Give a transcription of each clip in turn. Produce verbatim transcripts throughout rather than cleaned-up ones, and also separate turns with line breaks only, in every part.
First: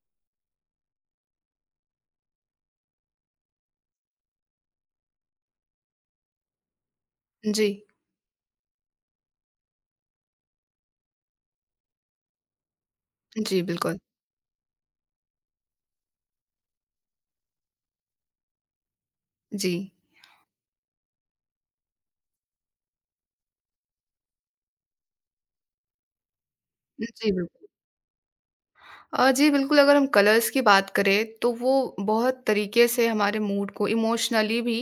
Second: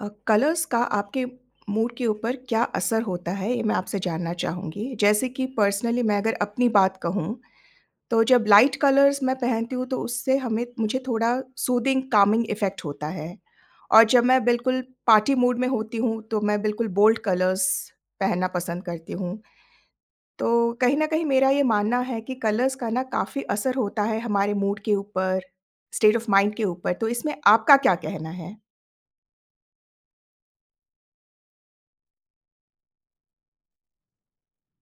अ, colours का आपके mood के ऊपर क्या असर होता है? ये मैं आपसे जानना चाहूँगी। जैसे कि पर्सनली मैं अगर अपनी बात कहूँ,
जी,
तो जब लाइट कलर्स मैं पहनती हूँ तो उससे हमें मुझे थोड़ा सूदिंग कामिंग इफ़ेक्ट होता है।
जी, बिल्कुल।
और जब मैं बिल्कुल पार्टी मूड में होती हूँ तो मैं बिल्कुल बोल्ड कलर्स पहनना पसंद करती हूँ।
जी,
तो कहीं न कहीं मेरा ये मानना है कि कलर्स का ना काफ़ी असर होता है हमारे मूड के ऊपर, स्टेट ऑफ माइंड के ऊपर। तो
जी,
इसमें
बिल्कुल।
आपका क्या कहना है?
अ, जी, बिल्कुल, अगर हम कलर्स की बात करें, तो वो बहुत तरीके से हमारे मूड को इमोशनली भी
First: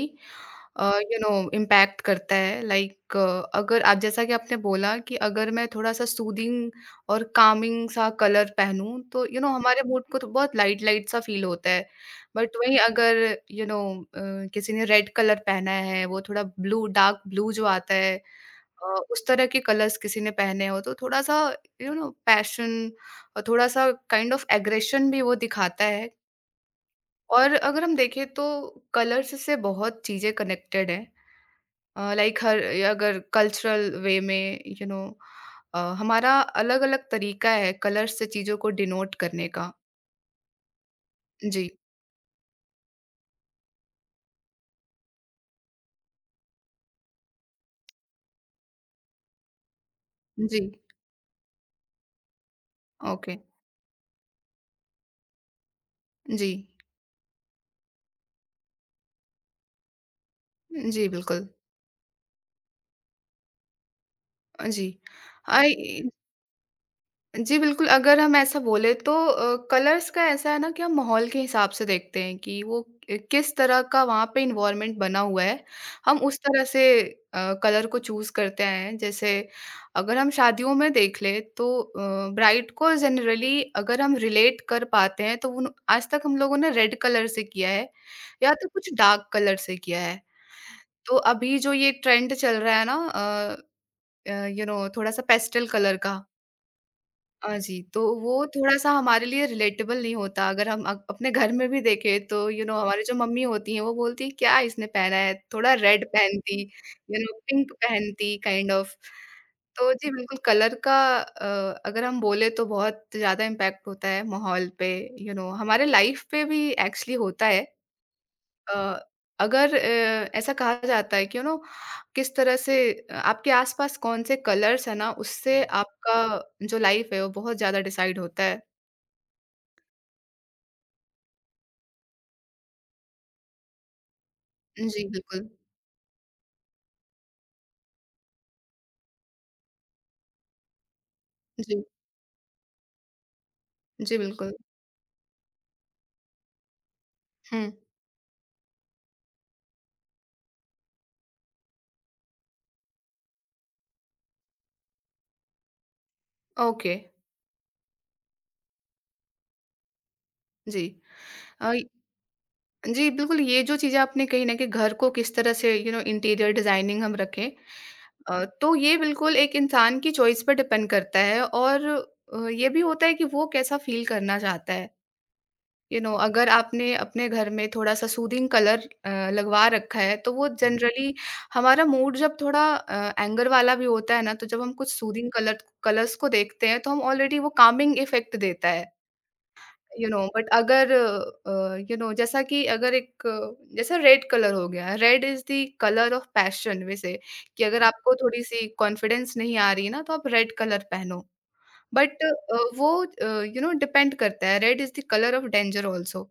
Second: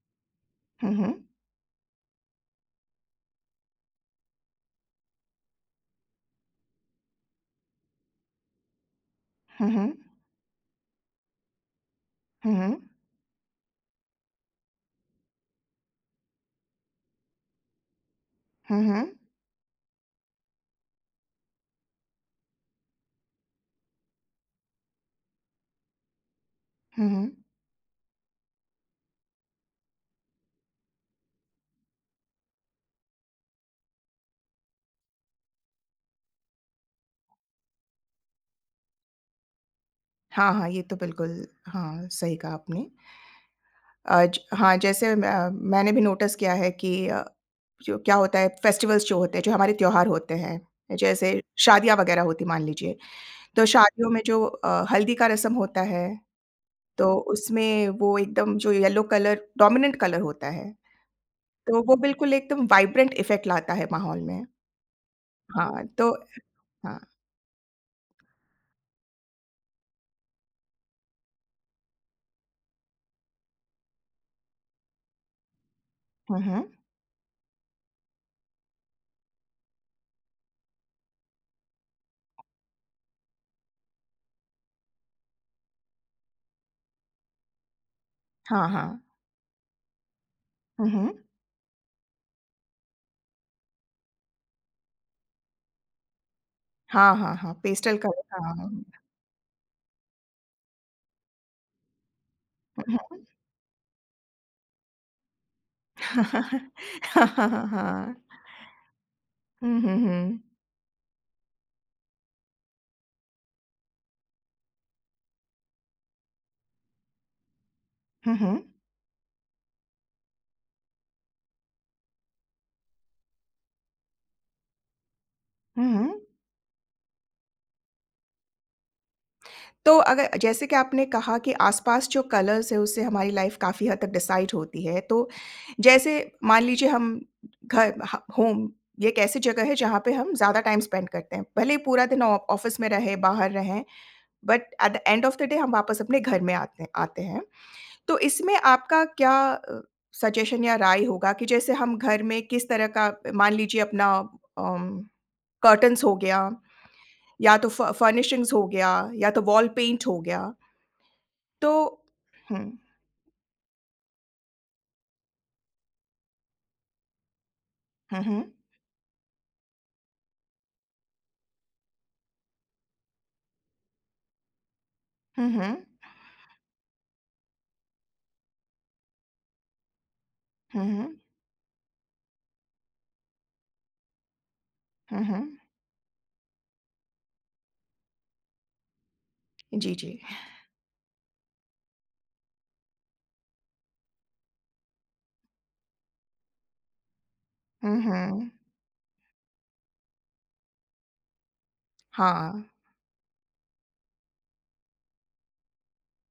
अ,
हुँ, हुँ।
यू नो इम्पैक्ट करता है। लाइक अगर आप जैसा कि आपने बोला कि अगर मैं थोड़ा-सा सूदिंग और कामिंग सा कलर पहनूँ, तो यू नो
हुँ,
हमारे
हुँ।
मूड को तो बहुत लाइट-लाइट सा फ़ील होता है।
हुँ,
बट
हुँ।
वहीं अगर यू नो अ, किसी ने रेड कलर पहना है, वो थोड़ा ब्लू डार्क ब्लू जो आता है
हुँ,
अ,
हुँ।
उस तरह के कलर्स किसी ने पहने हो तो थोड़ा-सा यू नो पैशन और थोड़ा-सा काइंड ऑफ एग्रेशन भी वो दिखाता है।
हुँ, हुँ।
और अगर हम देखें तो कलर्स से बहुत चीज़ें कनेक्टेड हैं। अ, लाइक हर अगर कल्चरल वे में यू नो अ, हमारा अलग-अलग तरीका है कलर्स से चीज़ों को डिनोट करने का।
हाँ, हाँ, ये तो बिल्कुल
जी,
हाँ, सही कहा आपने। अ, ज हाँ, जैसे अ, मैंने भी नोटिस किया है कि अ, जो क्या होता है फेस्टिवल्स जो होते हैं, जो हमारे त्योहार होते हैं,
जी,
जैसे शादियाँ वगैरह होती मान लीजिए,
ओके,
तो शादियों में जो अ, हल्दी का रस्म होता है,
जी,
तो उसमें वो एकदम जो येलो कलर डोमिनेंट कलर होता है,
जी बिल्कुल।
तो वो बिल्कुल एकदम वाइब्रेंट इफ़ेक्ट लाता है माहौल में।
अ, जी।
हाँ,
आई
तो हाँ।
जी, बिल्कुल, अगर हम ऐसा बोले तो अ, कलर्स का ऐसा है ना कि हम माहौल के हिसाब से देखते हैं कि वो अ, किस तरह का वहाँ पे इन्वायरमेंट बना हुआ है, हम उस
हुँ, हुँ।
तरह से अ, कलर को चूज़ करते हैं। जैसे अगर हम शादियों में देख लें तो अ, ब्राइड को जनरली अगर हम रिलेट कर पाते हैं तो उन आज तक हम लोगों ने रेड कलर से किया है या
हाँ,
तो कुछ
हाँ।
डार्क कलर से किया है।
हुँ, हुँ।
तो अभी जो ये ट्रेंड चल रहा है ना अ अ, यू नो थोड़ा-सा पेस्टल कलर का
हाँ, हाँ, हाँ,
हाँ जी,
पेस्टल
तो वो थोड़ा-सा
कलर
हमारे लिए रिलेटेबल नहीं होता अगर हम अप अपने घर में भी देखें तो यू नो हमारी जो
हाँ।
मम्मी होती हैं वो बोलती हैं क्या इसने पहना है, थोड़ा रेड
हाँ,
पहनती, यू नो
हाँ, हाँ,
पिंक
हाँ।
पहनती काइंड ऑफ।
हुँ,
तो
हुँ,
जी
हुँ।
बिल्कुल कलर का अ, अगर हम बोले तो बहुत ज़्यादा इम्पैक्ट होता है माहौल पे, यू नो हमारे लाइफ पे भी एक्चुअली होता है।
हुँ, हुँ।
अ, अगर अ, ऐसा कहा जाता है कि यू नो किस तरह से अ, आपके आसपास कौन से कलर्स है ना उससे
हुँ,
आपका
हुँ।
जो लाइफ है वो बहुत ज़्यादा डिसाइड होता है।
तो अगर जैसे कि आपने कहा कि आस-पास जो कलर्स हैं उससे हमारी लाइफ़ काफ़ी हद तक डिसाइड होती है।
जी,
तो
बिल्कुल।
जैसे मान लीजिए हम घर ह होम ये एक ऐसी जगह है जहाँ पे हम ज़्यादा टाइम स्पेंड करते हैं। भले ही
जी,
पूरा दिन ऑ ऑफ़िस में रहें, बाहर रहें
जी, बिल्कुल।
But at the end of the day हम वापस अपने घर में आते हैं आते हैं।
हुँ,
तो इसमें आपका क्या अ, सजेशन या राय होगा कि जैसे हम घर में किस तरह का मान लीजिए अपना अम कर्टन्स हो गया
ओके,
या तो फ फर्निशिंग्स हो गया या तो वॉल पेंट हो गया।
जी।
तो
अ,
हुँ,
जी, बिल्कुल ये जो चीज़ें आपने कही ना कि घर को किस तरह से यू नो इंटीरियर डिज़ाइनिंग हम रखें।
हुँ, हुँ।
अ, तो ये बिल्कुल एक इंसान की चॉइस पर डिपेंड करता है और अ, ये भी होता है कि वो कैसा फ़ील करना चाहता है।
हुँ, हुँ।
यू नो अगर आपने अपने घर में थोड़ा-सा सूदिंग कलर अ, लगवा रखा है, तो वो हुँ।
हुँ,
जनरली
हुँ।
हमारा मूड जब थोड़ा अ, एंगर वाला भी होता है ना, तो जब हम कुछ
हुँ,
सूदिंग
हुँ।
कलर कलर्स को देखते हैं, तो हम ऑलरेडी वो कामिंग इफ़ेक्ट देता है,
जी,
यू
जी।
नो बट अगर अ, यू नो जैसा कि अगर एक जैसे रेड कलर हो गया, red is the colour of passion वैसे कि अगर
हुँ,
आपको
हुँ।
थोड़ी-सी कॉन्फिडेंस नहीं आ रही है ना, तो आप रेड कलर पहनो। बट अ,
हाँ।
वो अ, यू नो डिपेंड करता है, red is the colour of danger also.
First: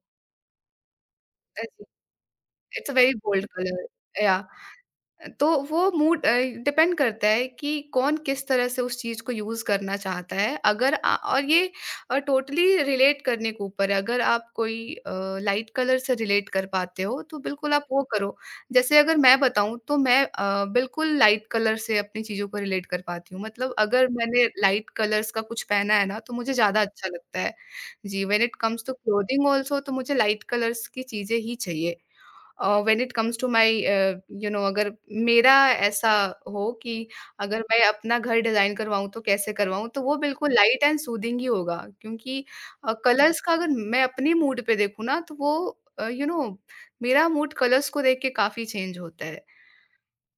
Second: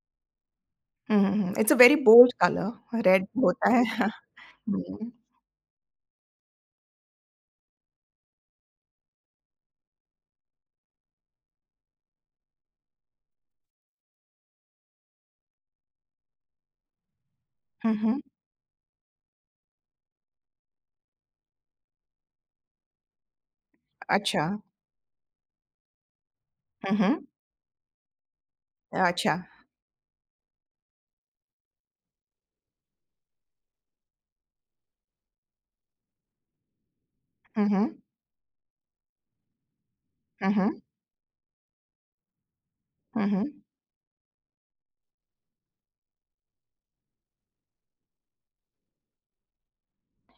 हुँ, हुँ, हुँ। It's a very bold
it's a
colour
very
red
bold
होता है।
कलर। या
हुँ,
तो वो मूड अ, डिपेंड करता है कि कौन किस तरह से उस चीज़ को यूज़ करना चाहता है। अगर अ, और ये अ, टोटली रिलेट करने के ऊपर है, अगर आप कोई अ, लाइट कलर से रिलेट कर पाते हो, तो बिल्कुल आप
हुँ,
वो
हुँ।
करो। जैसे अगर मैं बताऊँ तो मैं अ, बिल्कुल लाइट कलर से अपनी चीज़ों को रिलेट कर पाती हूँ। मतलब अगर
अच्छा।
मैंने लाइट कलर्स का कुछ पहना है ना, तो मुझे ज़्यादा
हुँ,
अच्छा
हुँ।
लगता है। जी, व्हेन इट कम्स टू
अच्छा।
क्लोथिंग ऑल्सो तो मुझे लाइट कलर्स की चीज़ें ही चाहिए। अ, when it comes to my uh, you know अगर मेरा ऐसा हो कि अगर
हुँ,
मैं
हुँ।
अपना घर डिज़ाइन करवाऊँ तो कैसे करवाऊँ, तो वो
हुँ,
बिल्कुल
हुँ।
लाइट एंड सूदिंग ही होगा क्योंकि अ,
हुँ,
कलर्स
हुँ।
का अगर मैं अपने मूड पे देखूँ ना तो वो अ, यू नो मेरा मूड कलर्स को देख के काफ़ी चेंज होता है।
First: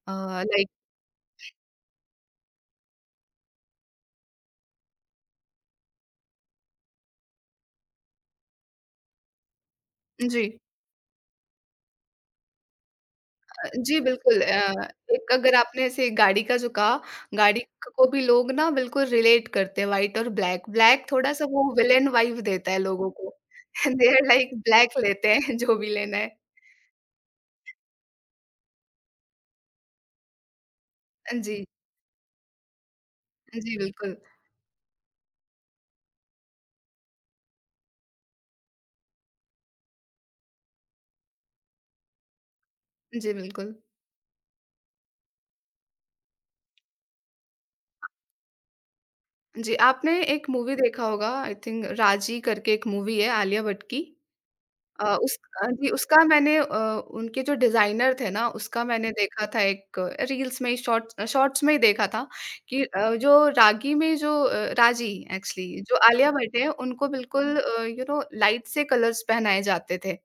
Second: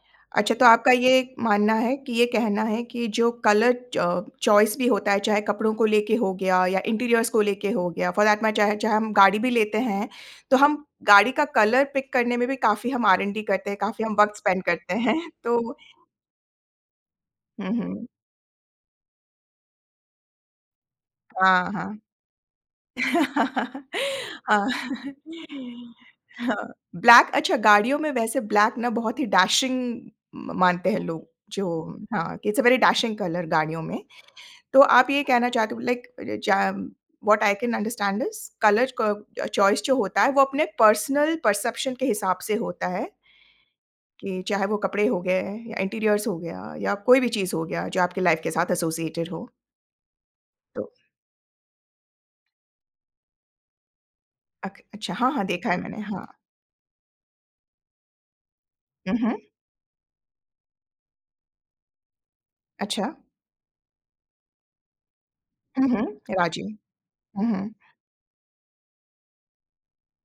अ,
अच्छा, तो
लाइक
आपका ये मानना है कि ये कहना है कि जो कलर च चॉइस भी होता है, चाहे कपड़ों को लेके हो गया या इंटीरियर्स को लेके हो गया, फॉर दैट मैटर चाहे चाहे हम गाड़ी भी लेते हैं,
जी।
तो हम गाड़ी का कलर पिक करने में भी काफ़ी हम आर एन डी करते हैं,
जी,
काफ़ी हम वक़्त
बिल्कुल
स्पेंड
अ,
करते हैं,
एक अगर
तो
आपने ऐसे गाड़ी का जो कहा, गाड़ी
हुँ,
क
हुँ।
को भी लोग ना बिल्कुल रिलेट करते हैं व्हाइट और ब्लैक। ब्लैक थोड़ा-सा वो
हाँ, हाँ।
विलेन वाइब देता है लोगों को। दे आर लाइक
हाँ।
ब्लैक लेते हैं जो भी लेना है।
हाँ, ब्लैक अच्छा गाड़ियों में वैसे ब्लैक ना बहुत ही डैशिंग म मानते हैं लोग,
अ, जी।
जो हाँ, कि it's a very dashing colour
जी,
गाड़ियों में।
बिल्कुल।
तो आप ये कहना चाहते हो लाइक जा what I can understand is colour क चॉइस जो होता है वो अपने पर्सनल परसेप्शन के हिसाब से होता है
जी, बिल्कुल।
कि चाहे वो कपड़े हो गए या इंटीरियर्स हो गया या कोई भी चीज़ हो गया जो आपकी लाइफ़ के साथ एसोसिएटेड हो।
जी, आपने एक मूवी
तो
देखा होगा आई थिंक राजी करके एक मूवी है आलिया भट्ट की।
अक अच्छा
अ,
हाँ,
उस
हाँ,
अ,
देखा है
जी,
मैंने
उसका
हाँ।
मैंने अ, उनके जो डिज़ाइनर थे ना, उसका मैंने
हुँ, हुँ,
देखा था एक रील्स में ही शॉर्ट्स अ, शॉर्ट्स में ही देखा था कि अ,
अच्छा।
जो रागी में जो अ, राजी एक्चुअली
हुँ,
जो
हुँ,
आलिया भट्ट
राज़ी।
है, उनको
हुँ,
बिल्कुल
हुँ,
अ, यू नो लाइट से कलर्स पहनाए जाते थे।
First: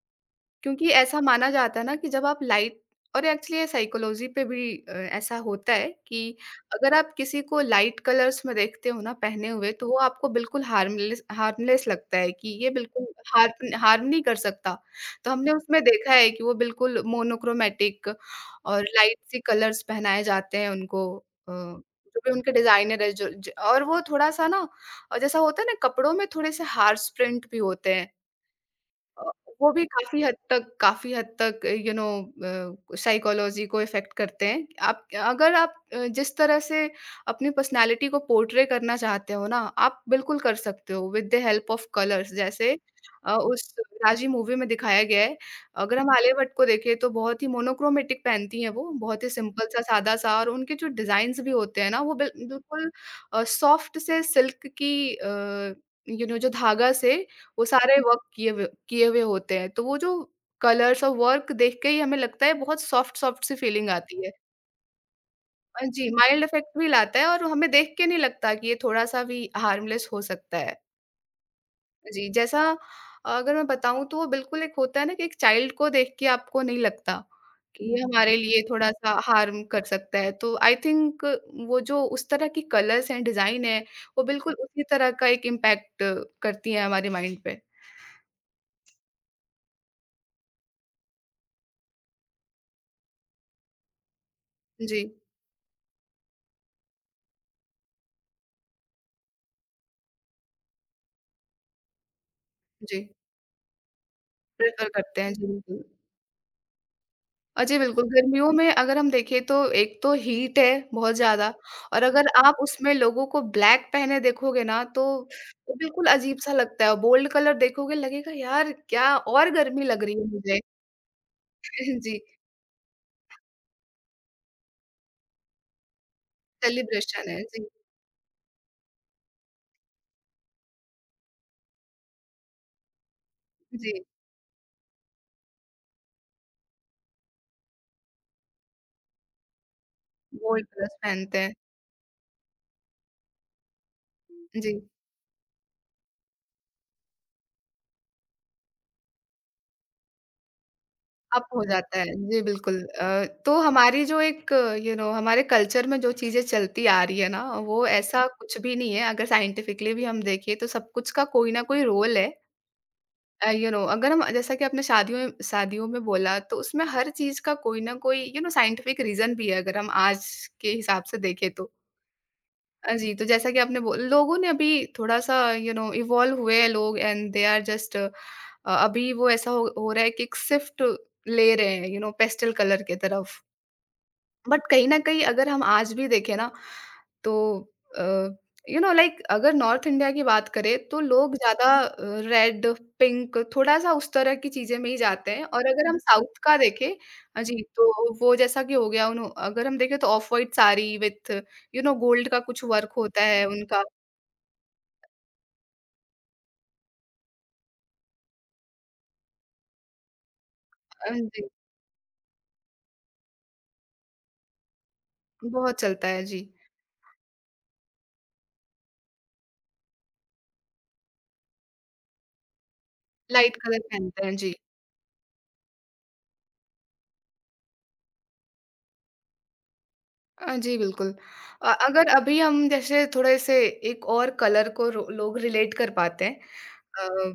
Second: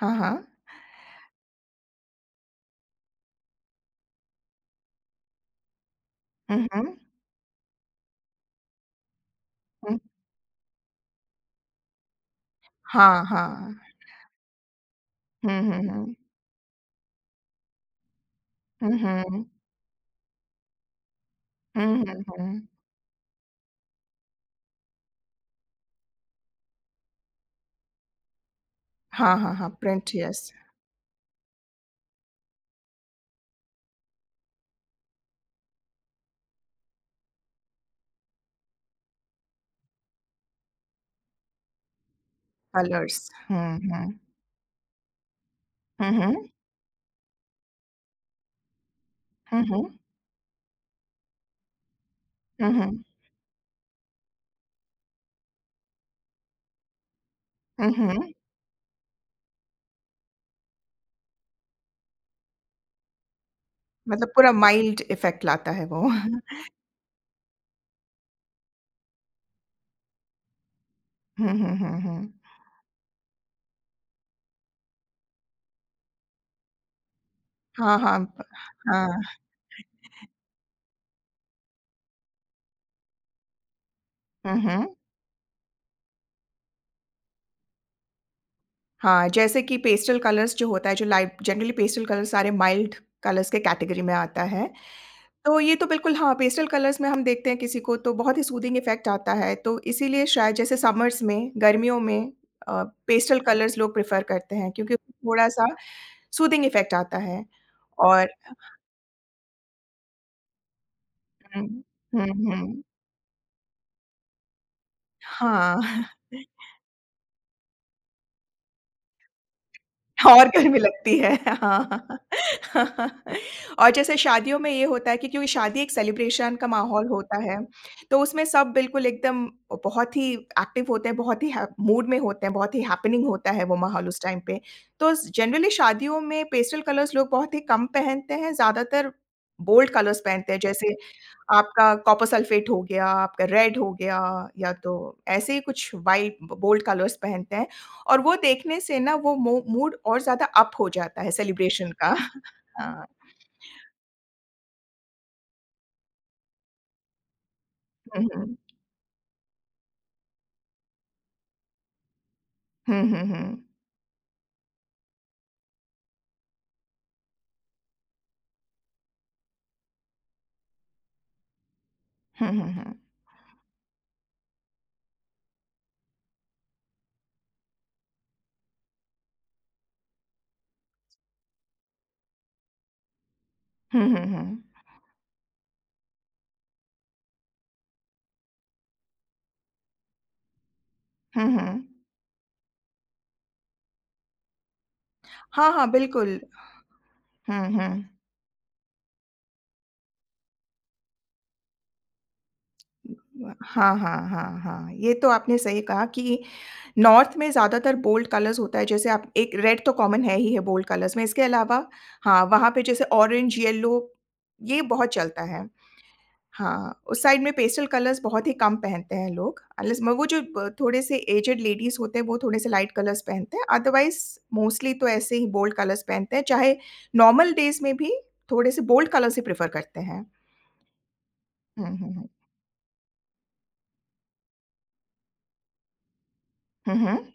हाँ, हाँ।
क्योंकि ऐसा माना जाता है ना कि जब आप लाइट और एक्चुअली ये साइकोलॉजी पे भी अ, ऐसा होता है कि
हुँ, हुँ,
अगर
हुँ,
आप किसी को लाइट कलर्स में देखते हो ना पहने हुए तो वो आपको बिल्कुल हार्मलेस हार्मलेस लगता है कि ये बिल्कुल
हाँ, हाँ।
हार्म हार्म नहीं कर सकता। तो हमने
हुँ,
उसमें
हुँ,
देखा
हुँ।
है कि वो बिल्कुल मोनोक्रोमैटिक और
हुँ,
लाइट सी
हुँ।
कलर्स पहनाए जाते हैं उनको अ,
हुँ,
जो
हुँ,
भी उनके
हुँ।
डिज़ाइनर है जो ज और वो थोड़ा-सा ना अ, जैसा होता है ना कपड़ों में थोड़े-से हार्श प्रिंट भी होते हैं। अ,
हाँ, हाँ, हाँ,
वो भी
प्रिंट
काफ़ी हद
यस,
तक काफ़ी हद तक यू नो अ, साइकोलॉजी को इफ़ेक्ट करते हैं। आप अगर आप अ, जिस तरह से अपनी पर्सनैलिटी को पोर्ट्रे करना चाहते हो ना, आप बिल्कुल कर सकते हो with the help of colours जैसे
कलर्स।
अ,
हुँ,
उस
हुँ।
राजी मूवी में दिखाया गया है। अगर
हुँ,
हम आलिया
हुँ।
भट्ट को देखें तो बहुत ही मोनोक्रोमैटिक पहनती हैं वो, बहुत ही
हुँ,
सिंपल-सा,
हुँ।
सादा-सा और उनके जो डिज़ाइन्स भी होते हैं ना, वो बिल
हुँ,
बिल्कुल
हुँ।
अ, सॉफ्ट से सिल्क की अ, यू नो जो धागा से वो
हुँ,
सारे वर्क
हुँ।
किए हुए किए हुए होते हैं, तो वो जो कलर्स और वर्क देख के ही हमें लगता है बहुत सॉफ्ट-सॉफ्ट सी फीलिंग आती
मतलब
है।
पूरा माइल्ड इफ़ेक्ट लाता है
अ,
वो।
जी, माइल्ड इफ़ेक्ट भी लाता है और हमें देख के नहीं लगता कि ये थोड़ा-सा भी हार्मलेस हो सकता है।
हुँ, हुँ, हुँ, हुँ।
जी, जैसा अगर मैं बताऊँ तो वो बिल्कुल एक होता है ना कि एक चाइल्ड को देख के आपको नहीं लगता कि
हाँ,
ये हम्म।
हाँ।
हमारे लिए थोड़ा-सा
हाँ।
हार्म कर सकता है। तो आई थिंक वो जो उस तरह की कलर्स हैं, डिज़ाइन है, वो
हुँ,
बिल्कुल उसी
हुँ।
तरह का एक इम्पैक्ट करती हैं हमारे माइंड पे।
हाँ, जैसे कि पेस्टल कलर्स जो होता है, जो लाइट जनरली पेस्टल कलर्स सारे माइल्ड कलर्स के कैटेगरी में आता है।
जी,
तो ये तो बिल्कुल हाँ, पेस्टल कलर्स में हम देखते हैं किसी को तो बहुत ही सूदिंग इफ़ेक्ट आता है। तो इसीलिए शायद जैसे समर्स में, गर्मियों में अ,
जी।
पेस्टल कलर्स लोग प्रेफ़र करते हैं
प्रेफ़र
क्योंकि
करते हैं, जी,
थोड़ा-सा
बिल्कुल।
सूदिंग इफ़ेक्ट आता है
अ, जी, बिल्कुल,
और
गर्मियों में अगर हम देखें तो एक तो हीट है बहुत ज़्यादा
हुँ।
और अगर
हुँ,
आप
हुँ।
उसमें लोगों को ब्लैक पहने देखोगे ना तो वो
हाँ।
बिल्कुल अजीब-सा लगता है, बोल्ड कलर देखोगे लगेगा यार क्या और गर्मी लग रही है
और
मुझे।
गर्मी लगती है।
जी,
हाँ। और जैसे शादियों में ये होता है कि क्योंकि शादी एक सेलिब्रेशन का माहौल
सेलिब्रेशन
होता
है।
है,
जी,
तो उसमें सब बिल्कुल एकदम बहुत ही एक्टिव होते हैं, बहुत ही है मूड में होते हैं, बहुत ही हैपनिंग होता है वो
जी,
माहौल उस टाइम पे। तो स जनरली शादियों में पेस्टल कलर्स लोग बहुत ही कम पहनते हैं, ज़्यादातर बोल्ड कलर्स पहनते हैं
बोल्ड कलर्स
जैसे
पहनते हैं।
आपका कॉपर सल्फेट हो गया, आपका रेड हो गया या
जी।
तो ऐसे ही कुछ वाइट ब बोल्ड कलर्स पहनते हैं और वो देखने से ना वो मो मूड और ज़्यादा अप हो जाता है
अप हो
सेलिब्रेशन
जाता है।
का।
जी, बिल्कुल।
हाँ।
अ, तो हमारी जो एक यू नो हमारे कल्चर में जो चीज़ें चलती आ रही है ना, वो
हुँ,
ऐसा
हुँ।
कुछ भी नहीं है। अगर साइंटिफिकली भी हम देखें तो सब कुछ का कोई ना कोई रोल है।
हुँ, हुँ,
अ,
हुँ।
यू नो अगर हम जैसा कि आपने शादियों में शादियों में बोला तो उसमें हर चीज़ का कोई ना कोई यू नो साइंटिफिक रीज़न भी है अगर हम आज के हिसाब से देखें तो।
हुँ, हुँ,
अ,
हुँ।
जी, तो जैसा कि आपने बो लोगों ने अभी थोड़ा-सा यू नो इवॉल्व हुए हैं लोग and they are just uh, अभी वो ऐसा हो हो रहा है कि एक शिफ्ट ले रहे हैं यू नो पेस्टल कलर की तरफ।
हुँ, हुँ, हुँ।
बट कहीं न कहीं अगर हम आज भी देखें ना, तो अ, यू नो लाइक अगर नॉर्थ इंडिया की बात करें, तो लोग
हुँ,
ज़्यादा
हुँ।
अ, रेड, पिंक थोड़ा-सा उस तरह की चीज़ें में ही जाते हैं और
हाँ, हाँ,
अगर हम साउथ
बिल्कुल।
का देखें अ, जी,
हुँ, हुँ।
तो वो जैसा कि हो गया उन्हों अगर हम देखें तो off white sari with you know gold का कुछ वर्क होता है उनका
हाँ, हाँ, हाँ, हाँ। ये तो आपने सही कहा कि नॉर्थ में ज़्यादातर बोल्ड कलर्स होता है, जैसे आप एक रेड तो कॉमन है ही है बोल्ड
अ,
कलर्स में, इसके
जी,
अलावा हाँ, वहाँ पे जैसे ऑरेंज, येलो ये बहुत चलता है।
बहुत चलता है, जी।
हाँ, उस साइड में पेस्टल कलर्स बहुत ही कम पहनते हैं लोग, अनलेस म वो जो ब थोड़े-से एज्ड लेडीज़ होते हैं, वो थोड़े-से लाइट कलर्स
लाइट
पहनते हैं,
कलर
अदरवाइज़
पहनते हैं, जी।
मोस्टली तो ऐसे ही बोल्ड कलर्स पहनते हैं, चाहे नॉर्मल डेज़ में भी थोड़े-से बोल्ड कलर्स ही प्रेफ़र करते हैं।
अ, जी, बिल्कुल। अ,
हुँ,
अगर
हुँ, हुँ।
अभी हम जैसे थोड़े-से एक और कलर को रो लोग रिलेट कर पाते हैं।
हुँ, हुँ।
अ,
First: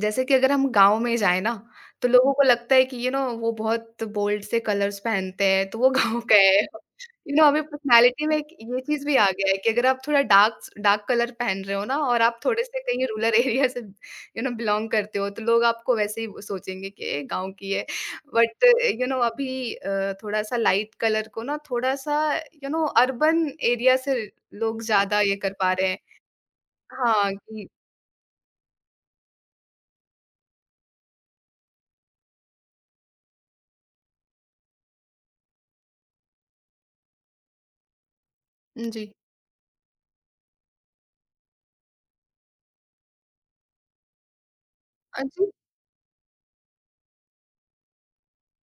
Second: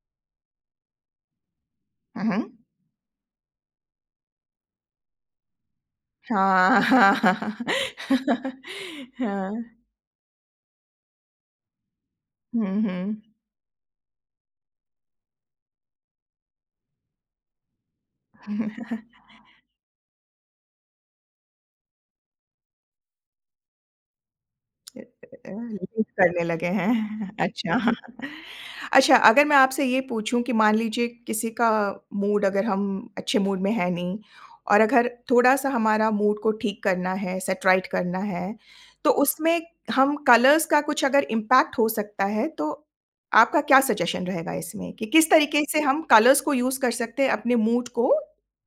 जैसे कि अगर हम गाँव में जाएँ ना, तो
हुँ,
लोगों को
हुँ।
लगता है कि यू नो वो बहुत बोल्ड से कलर्स पहनते हैं, तो वो गाँव का है।
啊，哈哈哈
यू नो
哈
अभी पर्सनैलिटी में
哈，
एक ये चीज़ भी आ गया है कि
嗯，
अगर आप थोड़ा डार्क स डार्क कलर पहन रहे हो ना और आप थोड़े से
嗯
कहीं
嗯，
रूरल एरिया से यू नो बिलॉन्ग करते हो, तो लोग आपको वैसे ही वो सोचेंगे कि ये गाँव की है। बट
哈
यू नो
哈。
अभी अ, थोड़ा-सा लाइट कलर को ना थोड़ा-सा यू नो अर्बन एरिया से लोग
अ
ज़्यादा ये
अ,
कर पा रहे हैं।
यूज़ करने लगे हैं।
हाँ, कि
अच्छा। अच्छा, अगर मैं आपसे ये पूछूँ कि मान लीजिए किसी का मूड अगर हम अच्छे मूड में है नहीं और अगर थोड़ा-सा हमारा मूड को ठीक करना है, सेट राइट करना है,
जी।
तो उसमें हम कलर्स का कुछ अगर इम्पैक्ट हो सकता है, तो आपका क्या सजेशन रहेगा इसमें कि किस
जी
तरीके से हम कलर्स को यूज़ कर सकते हैं अपने मूड को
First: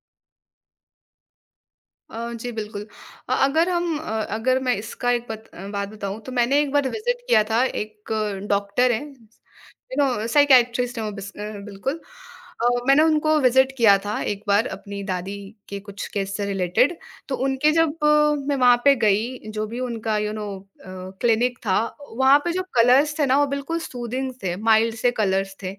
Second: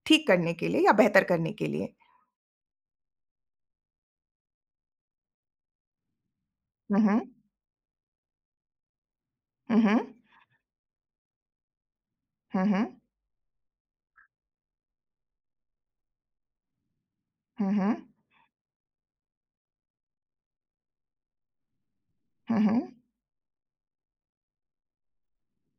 ठीक करने के लिए या बेहतर करने के लिए?
अ, जी, बिल्कुल। अ, अगर हम अ, अगर मैं इसका एक बत अ, बात बताऊँ तो मैंने एक बार
हुँ, हुँ।
विज़िट किया था एक डॉक्टर हैं,
हुँ,
यू
हुँ।
नो साइकियाट्रिस्ट हैं वो बिस अ, बिल्कुल।
हुँ,
अ,
हुँ।
मैंने उनको विज़िट किया था एक बार अपनी दादी के कुछ केस से रिलेटेड। तो
हुँ,
उनके जब
हुँ।
अ, मैं वहाँ पे गई, जो भी उनका यू नो अ, क्लिनिक था, वहाँ पे
हुँ,
जो
हुँ।
कलर्स थे ना वो बिल्कुल सूदिंग थे, माइल्ड से कलर्स थे।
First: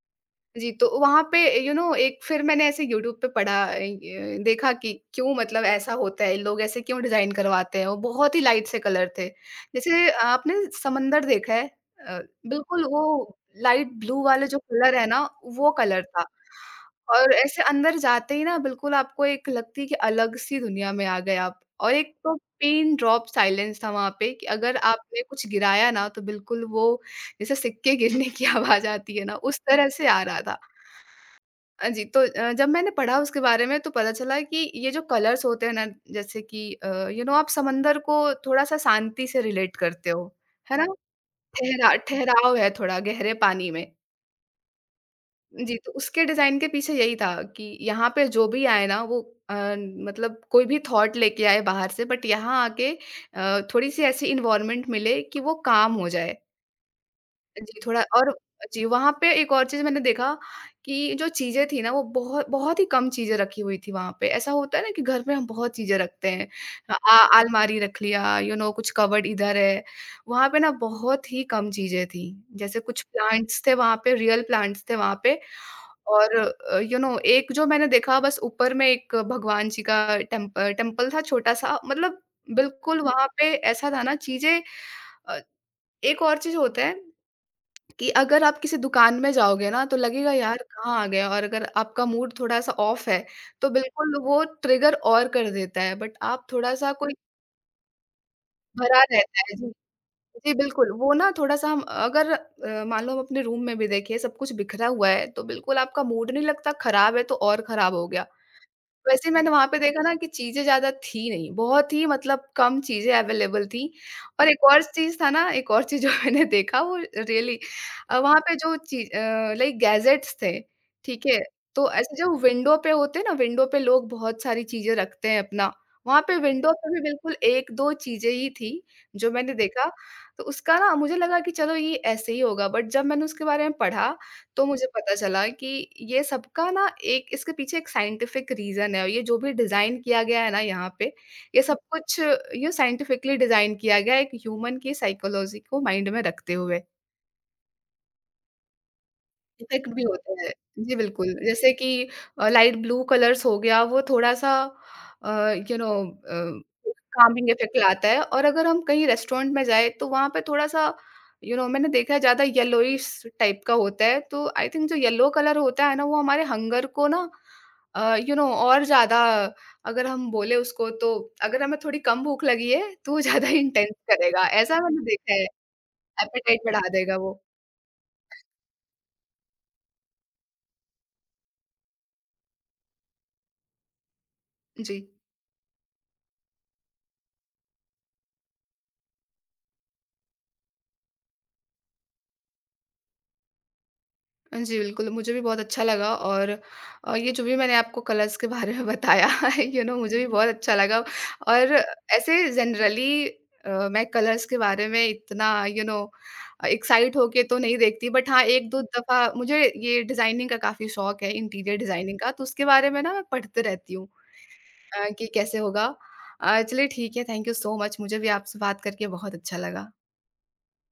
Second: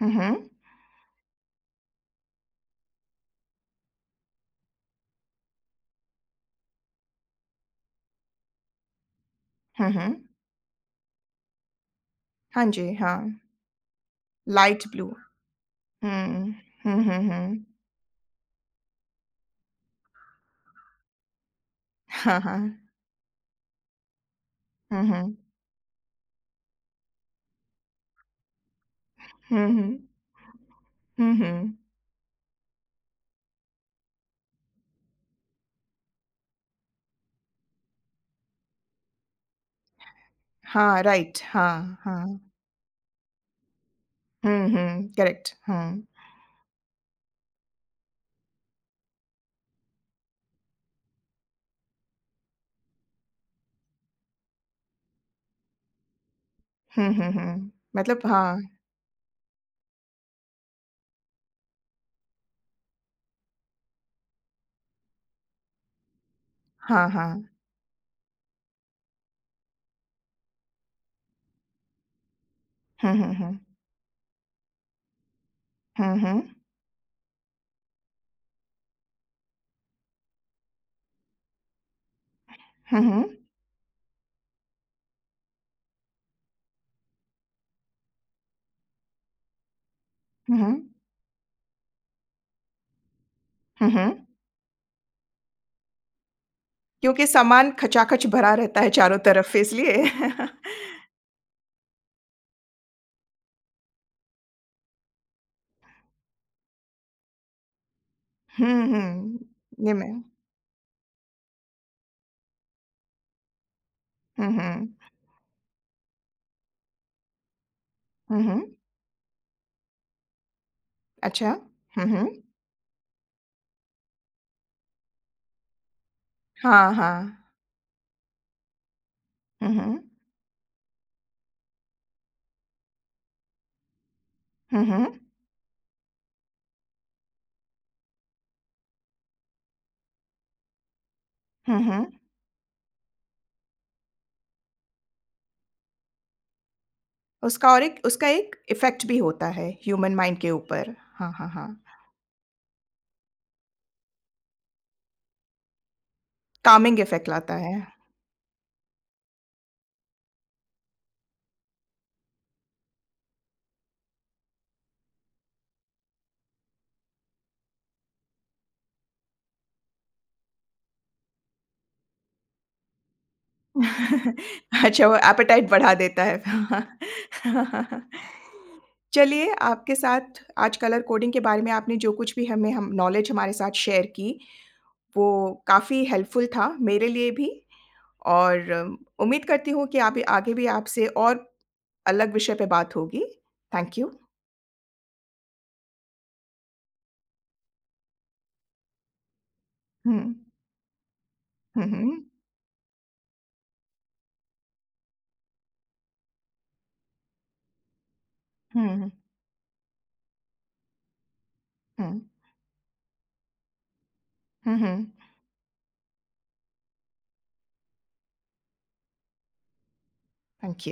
हुँ, हुँ।
जी, तो वहाँ पे यू नो एक फिर मैंने ऐसे यूट्यूब पे पढ़ा अ, य देखा कि क्यों मतलब ऐसा होता है, लोग ऐसे क्यों डिज़ाइन करवाते हैं? वो बहुत ही लाइट से कलर थे।
हुँ,
जैसे
हुँ।
आपने समंदर देखा है? अ,
हाँ
बिल्कुल
जी,
वो
हाँ।
लाइट ब्लू वाले जो
लाइट
कलर
ब्लू।
है ना, वो कलर था।
हुँ। हुँ, हुँ,
और
हुँ।
ऐसे अंदर जाते ही ना बिल्कुल आपको एक लगती है कि अलग-सी दुनिया में आ गए आप। और एक तो
हाँ, हाँ।
पिन ड्रॉप साइलेंस था वहाँ पे कि अगर
हुँ,
आपने
हुँ।
कुछ गिराया ना, तो बिल्कुल वो जैसे सिक्के गिरने की आवाज़ आती है ना, उस
हुँ,
तरह
हुँ।
से आ रहा था।
हुँ, हुँ।
अ, जी, तो अ, जब मैंने पढ़ा उसके बारे में तो पता चला कि ये जो कलर्स होते हैं ना जैसे कि अ, यू नो आप समंदर को थोड़ा-सा शांति से रिलेट करते हो, है ना?
हाँ, राइट।
ठहरा
हाँ, हाँ।
ठहराव है थोड़ा गहरे पानी में।
हुँ, हुँ। करेक्ट।
जी, तो
हुँ।
उसके डिज़ाइन के पीछे यही था कि यहाँ पे जो भी आए ना वो अ, मतलब कोई भी थॉट लेके आए बाहर से बट यहाँ आके अ, थोड़ी-सी ऐसी एनवायरनमेंट मिले कि वो काम हो जाए।
हुँ, हुँ, हुँ।
जी, थोड़ा
मतलब
और
हाँ।
जी, वहाँ पे एक और चीज़ मैंने देखा कि जो चीज़ें थी ना वो बहुत बहुत ही कम चीज़ें रखी हुई थी वहाँ पे। ऐसा होता है ना कि घर में हम बहुत चीज़ें रखते हैं।
हाँ,
आ
हाँ।
अलमारी रख लिया, यू नो कुछ कबर्ड इधर है। वहाँ पे ना बहुत ही कम चीज़ें थी। जैसे कुछ
हुँ, हुँ, हुँ।
प्लांट्स थे वहाँ पे, रियल प्लांट्स थे वहाँ पे
हुँ,
और
हुँ।
अ, यू नो एक जो मैंने देखा बस ऊपर में एक भगवान जी का टेम्प टेम्पल था छोटा-सा मतलब
हुँ,
बिल्कुल वहाँ
हुँ।
पे ऐसा था ना चीज़ें अ, एक और चीज़ होता है कि अगर आप किसी दुकान में जाओगे ना, तो लगेगा
हुँ,
यार
हुँ।
कहाँ आ गए और अगर आपका मूड थोड़ा-सा ऑफ है, तो
हुँ,
बिल्कुल
हुँ।
वो ट्रिगर और कर देता है, बट आप थोड़ा-सा कोई
क्योंकि सामान खचाखच भरा रहता है
भरा
चारों
रहता
तरफ
है जी।
इसलिए।
जी, बिल्कुल, वो ना थोड़ा-सा हम अगर अ, मान लो हम अपने रूम में भी देखिए सब कुछ बिखरा हुआ है, तो बिल्कुल आपका मूड नहीं लगता खराब है तो और खराब हो गया।
हुँ,
वैसे
हुँ।
मैंने वहाँ पे
ये
देखा
मैं
ना कि चीज़ें ज़्यादा थी नहीं, बहुत ही मतलब कम चीज़ें अवेलेबल थी
हुँ,
और एक और
हुँ।
चीज़ था ना, एक और चीज़ जो मैंने देखा वो रियली अ, वहाँ
हुँ,
पे
हुँ।
जो ची अ, लाइक गैजेट्स थे, ठीक है?
अच्छा।
तो
हुँ,
ऐसे
हुँ।
जो विंडो पे होते हैं ना, विंडो पे लोग बहुत सारी चीज़ें रखते हैं अपना, वहाँ पे विंडो
हाँ,
पे भी
हाँ।
बिल्कुल एक दो चीज़ें ही थी, जो मैंने
हुँ,
देखा।
हुँ।
तो उसका ना मुझे लगा कि चलो ये ऐसे ही होगा, बट जब मैंने उसके बारे में पढ़ा तो
हुँ,
मुझे पता
हुँ।
चला कि ये सबका ना एक इसके पीछे एक साइंटिफिक रीज़न है और ये जो भी डिज़ाइन किया गया है ना यहाँ पे, ये
हुँ,
सब
हुँ।
कुछ ये साइंटिफिकली डिज़ाइन किया गया है एक ह्यूमन की साइकोलॉजी को माइंड में रखते हुए।
उसका और एक उसका एक इफ़ेक्ट भी होता है
इफ़ेक्ट भी
ह्यूमन
होता
माइंड
है।
के ऊपर।
जी, बिल्कुल।
हाँ, हाँ, हाँ।
जैसे कि अ, लाइट ब्लू कलर्स हो गया, वो थोड़ा-सा uh, you know uh,
calming effect
calming
लाता है।
इफ़ेक्ट लाता है और अगर हम कहीं रेस्टोरेंट में जाएँ, तो वहाँ पे थोड़ा-सा यू you नो know, मैंने देखा है ज़्यादा येलोइश टाइप का होता है, तो आई थिंक जो येलो कलर होता है ना, वो हमारे हंगर को ना uh, you know you know, और ज़्यादा अगर हम बोले उसको तो अगर हमें थोड़ी कम भूख लगी है, तो वो ज़्यादा इंटेंस करेगा। ऐसा मैंने
अच्छा, वो
देखा है,
एपेटाइट बढ़ा देता है।
एपेटाइट बढ़ा देगा वो।
चलिए, आपके साथ आज कलर कोडिंग के बारे में आपने जो कुछ भी हमें हम नॉलेज हमारे साथ शेयर की,
जी।
वो काफ़ी हेल्पफुल था मेरे लिए भी और अम, उम्मीद करती हूँ कि आप आगे भी आपसे और अलग विषय पे बात होगी। Thank you.
जी, बिल्कुल, मुझे भी बहुत अच्छा लगा और अ, ये जो भी मैंने आपको कलर्स के बारे में बताया है, यू नो
हुँ।
मुझे भी बहुत अच्छा लगा और
हुँ, हुँ।
ऐसे जनरली अ, मैं कलर्स के बारे में इतना यू नो अ, एक्साइट होके तो नहीं देखती बट हाँ, एक दो
हुँ, हुँ।
दफ़ा मुझे ये डिज़ाइनिंग का काफ़ी शौक है, इंटीरियर
हुँ।
डिज़ाइनिंग का, तो उसके बारे में ना मैं पढ़ते रहती हूँ
हुँ, हुँ।
अ, कि कैसे होगा। अ, चलिए ठीक है, थैंक यू सो मच मुझे भी आपसे बात करके बहुत अच्छा लगा।
Thank you.